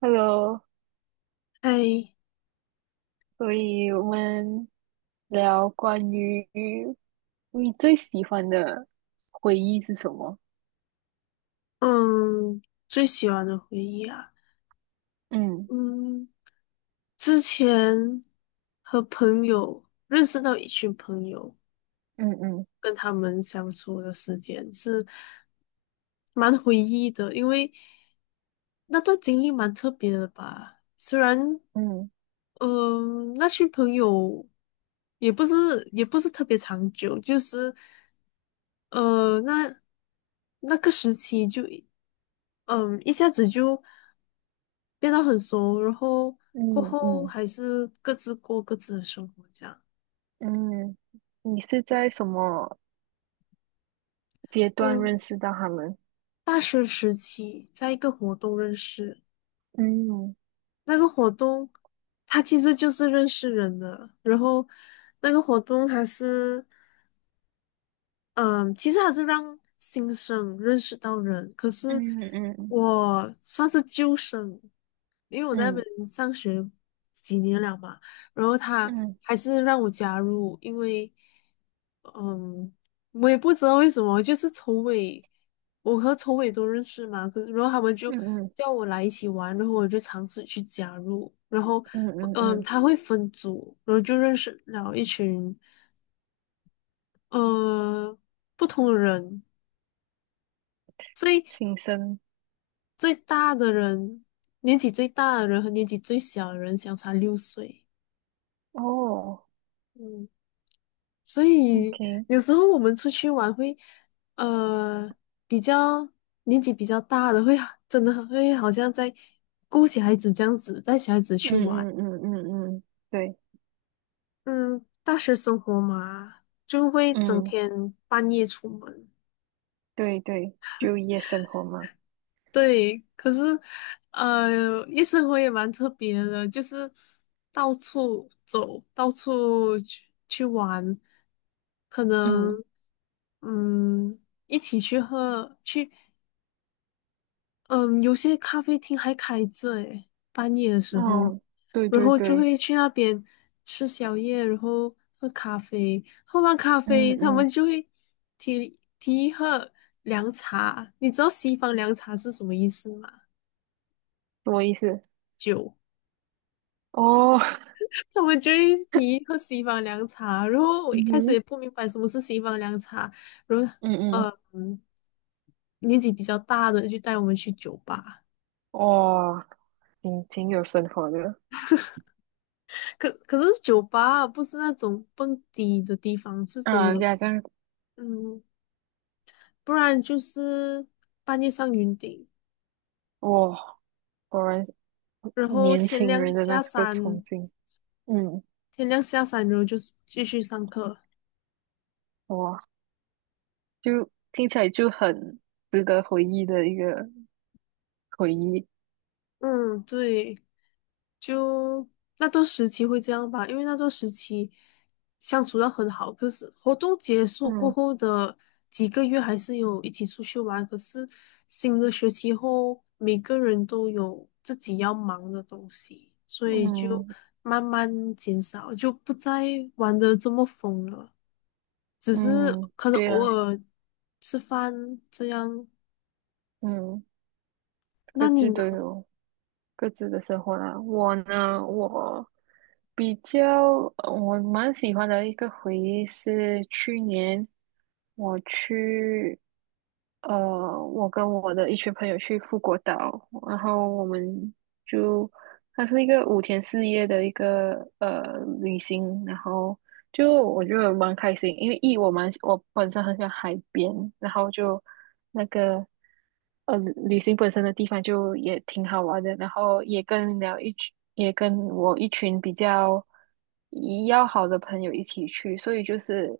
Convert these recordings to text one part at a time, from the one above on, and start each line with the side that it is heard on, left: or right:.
right: Hello，
left: 哎，
right: 所以我们聊关于你最喜欢的回忆是什么？
left: 嗯，最喜欢的回忆啊，
right: 嗯
left: 嗯，之前和朋友认识到一群朋友，
right: 嗯嗯
left: 跟他们相处的时间是蛮回忆的，因为那段经历蛮特别的吧。虽然，
right: 嗯
left: 嗯，那群朋友也不是特别长久，就是呃，那那个时期就，嗯，一下子就变得很熟，然后过
right: 嗯
left: 后
right: 嗯
left: 还是各自过各自的生活这样。
right: 嗯。你是在什么阶段认
left: 嗯，
right: 识到他们？
left: 大学时期在一个活动认识，
right: 嗯
left: 那个活动它其实就是认识人的，然后那个活动还是嗯，其实还是让新生认识到人，可是
right: 嗯嗯嗯
left: 我算是旧生，因为我在那
right: 嗯
left: 边上学几年了嘛，然后他
right: 嗯
left: 还是让我加入，因为，嗯，我也不知道为什么，就是筹委，我和筹委都认识嘛，可是然后他们就
right: 嗯
left: 叫我来一起玩，然后我就尝试去加入，然后，
right: 嗯嗯嗯。
left: 他会分组，然后就认识了一群，呃，不同的人，
right: 新生。
left: 最大的人，年纪最大的人和年纪最小的人相差6岁，
right: 哦
left: 嗯。所以
right: ，OK。
left: 有时候我们出去玩会，呃，比较年纪比较大的会真的会好像在顾小孩子这样子，带小孩子去
right: 嗯
left: 玩。
right: 嗯嗯嗯嗯，对。
left: 嗯，大学生活嘛，就会整
right: 嗯，
left: 天半夜出门。
right: 对对，就夜生活嘛。
left: 对，可是，夜生活也蛮特别的，就是到处走，到处去玩，可能，
right: 嗯，
left: 嗯，一起去喝，去。嗯，有些咖啡厅还开着诶，半夜的时候，
right: 哦，对
left: 然
right: 对
left: 后就
right: 对。
left: 会去那边吃宵夜，然后喝咖啡。喝完咖
right: 嗯
left: 啡，他们
right: 嗯，
left: 就会提议喝凉茶。你知道西方凉茶是什么意思吗？
right: 什么意思？
left: 酒。
right: 哦，
left: 他们就会提议喝西方凉茶，然后我
right: 嗯
left: 一开始
right: 哼。
left: 也不明白什么是西方凉茶，然后
right: 嗯嗯。
left: 呃嗯年纪比较大的就带我们去酒吧。
right: 哇，挺有生活的。
left: 可是酒吧不是那种蹦迪的地方，是真
right: 让人
left: 的，
right: 家这样。
left: 嗯，不然就是半夜上云顶，
right: 哇，果然是
left: 然后
right: 年
left: 天
right: 轻
left: 亮
right: 人的那
left: 下
right: 这个冲
left: 山，
right: 劲。嗯。
left: 天亮下山，然后就是继续上课。
right: 哇，就听起来就很值得回忆的一个回忆。
left: 嗯，对。就那段时期会这样吧，因为那段时期相处的很好，可是活动结束过
right: 嗯
left: 后的几个月还是有一起出去玩，可是新的学期后，每个人都有自己要忙的东西，所以就
right: 嗯
left: 慢慢减少，就不再玩的这么疯了，只是
right: 嗯，
left: 可能
right: 对
left: 偶
right: 啊。
left: 尔吃饭这样。
right: 嗯，
left: 那
right: 各
left: 你
right: 自
left: 呢？
right: 都有。各自的生活啦。我呢，我比较我蛮喜欢的一个回忆是去年我去，我跟我的一群朋友去富国岛，然后我们就它是一个5天4夜的一个旅行，然后。就我觉得蛮开心，因为一我蛮我本身很喜欢海边，然后就那个。呃，旅行本身的地方就也挺好玩的，然后也跟了一群，也跟我一群比较要好的朋友一起去，所以就是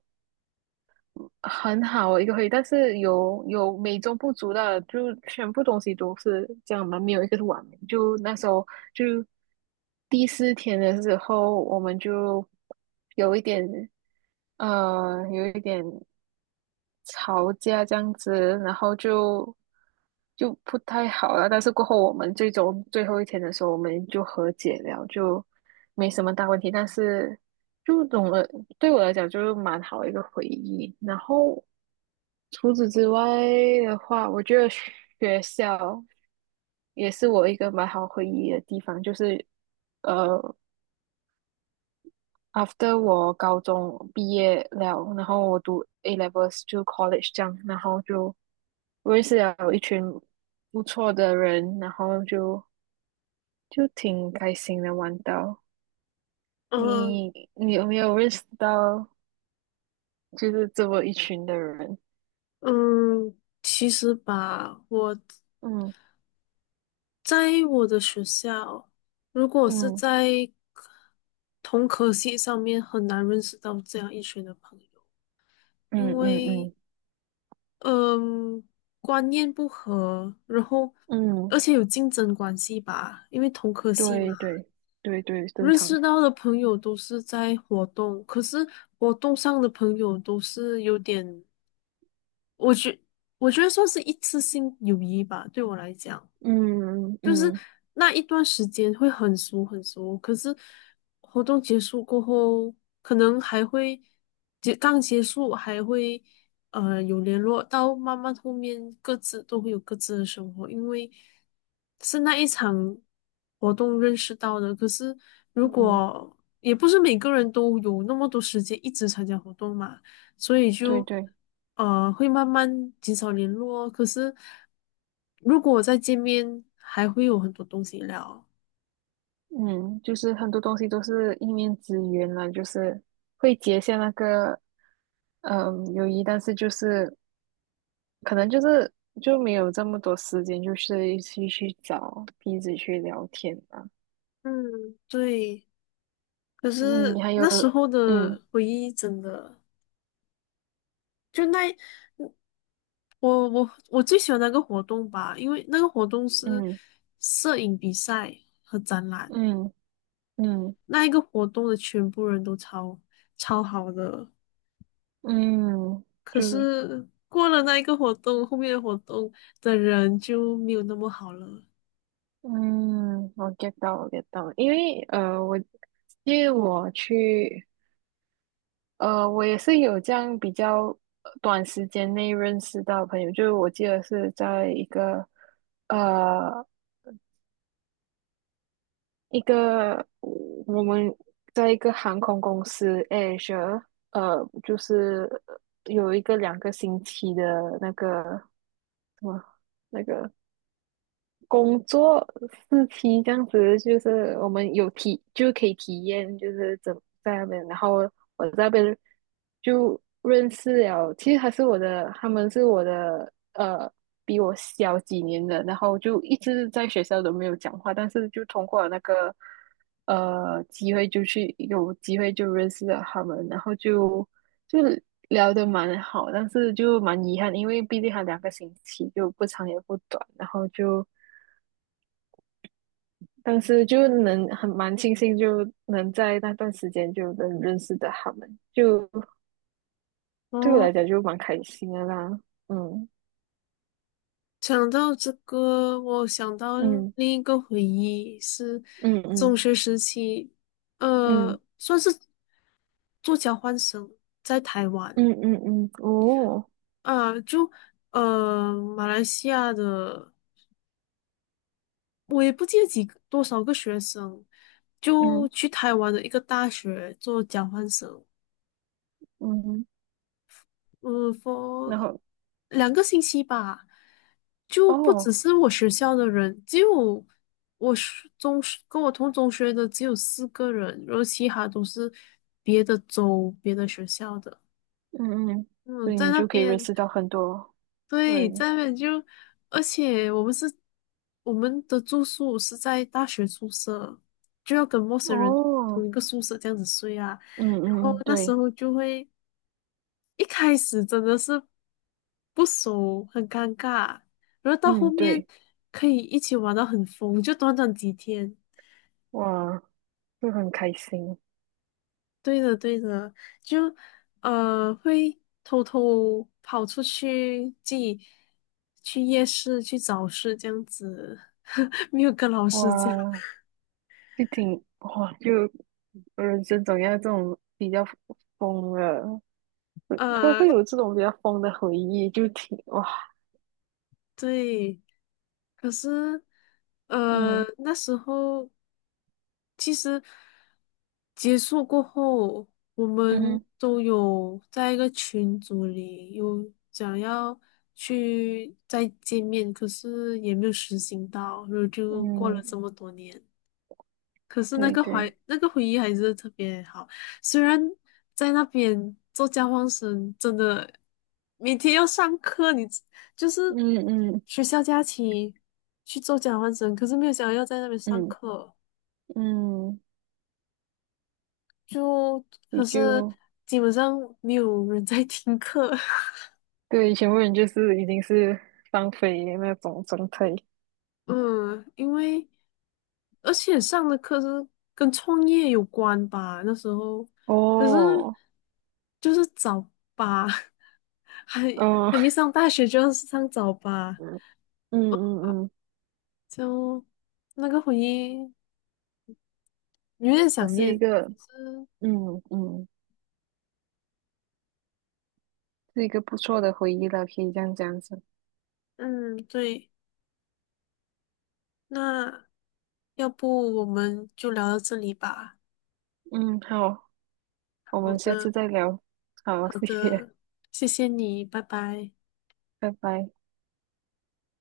right: 很好的一个回忆。但是有美中不足的，就全部东西都是这样嘛，没有一个是完美。就那时候就第四天的时候，我们就有一点有一点吵架这样子，然后就不太好了。但是过后我们最后一天的时候，我们就和解了，就没什么大问题。但是就总的对我来讲，就是蛮好的一个回忆。然后除此之外的话，我觉得学校也是我一个蛮好回忆的地方，就是。呃。after 我高中毕业了，然后我读 A levels 就 college 这样，然后就认识了一群不错的人，然后就挺开心的玩到。
left: 呃，
right: 你你有没有认识到就是这么一群的人？
left: 嗯，其实吧，我。
right: 嗯
left: 在我的学校，如果是
right: 嗯
left: 在同科系上面，很难认识到这样一群的朋友，
right: 嗯
left: 因
right: 嗯
left: 为
right: 嗯
left: 嗯，观念不合，然后
right: 嗯，
left: 而且有竞争关系吧，因为同科系嘛，
right: 对对对对，正
left: 认
right: 常。
left: 识到的朋友都是在活动，可是活动上的朋友都是有点，我觉我觉得算是一次性友谊吧，对我来讲。
right: 嗯嗯
left: 就是
right: 嗯
left: 那一段时间会很熟很熟，可是活动结束过后，可能还会刚结束还会有联络，到慢慢后面各自都会有各自的生活，因为是那一场活动认识到的。可是如
right: 嗯，
left: 果也不是每个人都有那么多时间一直参加活动嘛，所以
right: 对
left: 就
right: 对。
left: 会慢慢减少联络。可是如果再见面，还会有很多东西聊。
right: 嗯，就是很多东西都是一面之缘了，就是会结下那个嗯友谊，但是就是可能就是就没有这么多时间，就是一起去找彼此去聊天吧。
left: 嗯，对，可
right: 嗯，
left: 是
right: 还有
left: 那时候
right: 嗯
left: 的回忆真的，就那我最喜欢那个活动吧，因为那个活动是
right: 嗯
left: 摄影比赛和展览，
right: 嗯嗯
left: 那一个活动的全部人都超超好的，
right: 嗯，
left: 可
right: 就
left: 是过了那一个活动，后面的活动的人就没有那么好了。
right: 嗯，我 get 到我 get 到，因为我去。我也是有这样比较短时间内认识到朋友，就是我记得是在一个呃一个我们在一个航空公司 Asia，呃，就是有一个两个星期的那个什么那个工作四期这样子，就是我们就可以体验，就是在那边，然后我在那边就认识了，其实他们是我的比我小几年的，然后就一直在学校都没有讲话，但是就通过了那个机会有机会就认识了他们，然后就聊得蛮好，但是就蛮遗憾，因为毕竟还两个星期，就不长也不短，然后就。当时就能蛮庆幸，就能在那段时间就能认识的他们，就对我
left: 哦，
right: 来讲就蛮开心的啦。嗯
left: 讲到这个，我想到
right: 嗯
left: 另一个回忆是
right: 嗯
left: 中
right: 嗯
left: 学时期，
right: 嗯
left: 算是做交换生在台湾
right: 嗯嗯嗯。哦。
left: 啊，就马来西亚的多少个学生就
right: 嗯
left: 去台湾的一个大学做交换生，
right: 嗯。
left: 嗯
right: 然
left: ，for
right: 后
left: 2个星期吧，就不只
right: 哦。
left: 是我学校的人，只有我是中学跟我同中学的只有4个人，然后其他都是别的州、别的学校的。
right: 嗯嗯。所
left: 嗯，
right: 以
left: 在
right: 你
left: 那
right: 就可以认
left: 边，
right: 识到很多
left: 对，
right: 人。
left: 在那边就，而且我们的住宿是在大学宿舍，就要跟陌生人
right: 哦。
left: 同一个宿舍这样子睡啊，
right: 嗯
left: 然后
right: 嗯嗯。
left: 那时
right: 对。
left: 候就会。一开始真的是不熟，很尴尬，然后到后
right: 嗯，
left: 面
right: 对。
left: 可以一起玩到很疯，就短短几天。
right: 哇，就很开心。
left: 对的，对的，就会偷偷跑出去，自己去夜市去早市这样子，没有跟老师讲。
right: 哇，就挺哇就。人生总要这种比较疯了，都
left: 呃，
right: 会有这种比较疯的回忆，就挺哇。
left: 对，可是
right: 嗯
left: 那时候其实结束过后，我们
right: 嗯
left: 都有在一个群组里有想要去再见面，可是也没有实行到，然后就过了
right: 嗯，
left: 这么多年。可是那
right: 对
left: 个
right: 对。
left: 怀那个回忆还是特别好，虽然在那边做交换生，真的每天要上课，就是
right: 嗯嗯
left: 学校假期去做交换生，可是没有想到要在那边上
right: 嗯
left: 课，
right: 嗯。
left: 就
right: 你
left: 可是
right: 就
left: 基本上没有人在听课，
right: 对以前问就是已经是放飞的那种状态。
left: 嗯，因为而且上的课是跟创业有关吧，那时候可是
right: 哦。
left: 就是早八，还
right: 哦，
left: 还没 上大学就要上早八。
right: 嗯嗯嗯。
left: 就那个回忆有点
right: 我
left: 想
right: 是
left: 念。
right: 一个
left: 是，
right: 嗯嗯，是一个不错的回忆了，可以这样讲子。
left: 嗯，对，那要不我们就聊到这里吧。
right: 嗯，好，我
left: 好
right: 们下
left: 的，
right: 次再聊。好，
left: 好
right: 谢谢，
left: 的，谢谢你，拜拜。
right: 拜拜。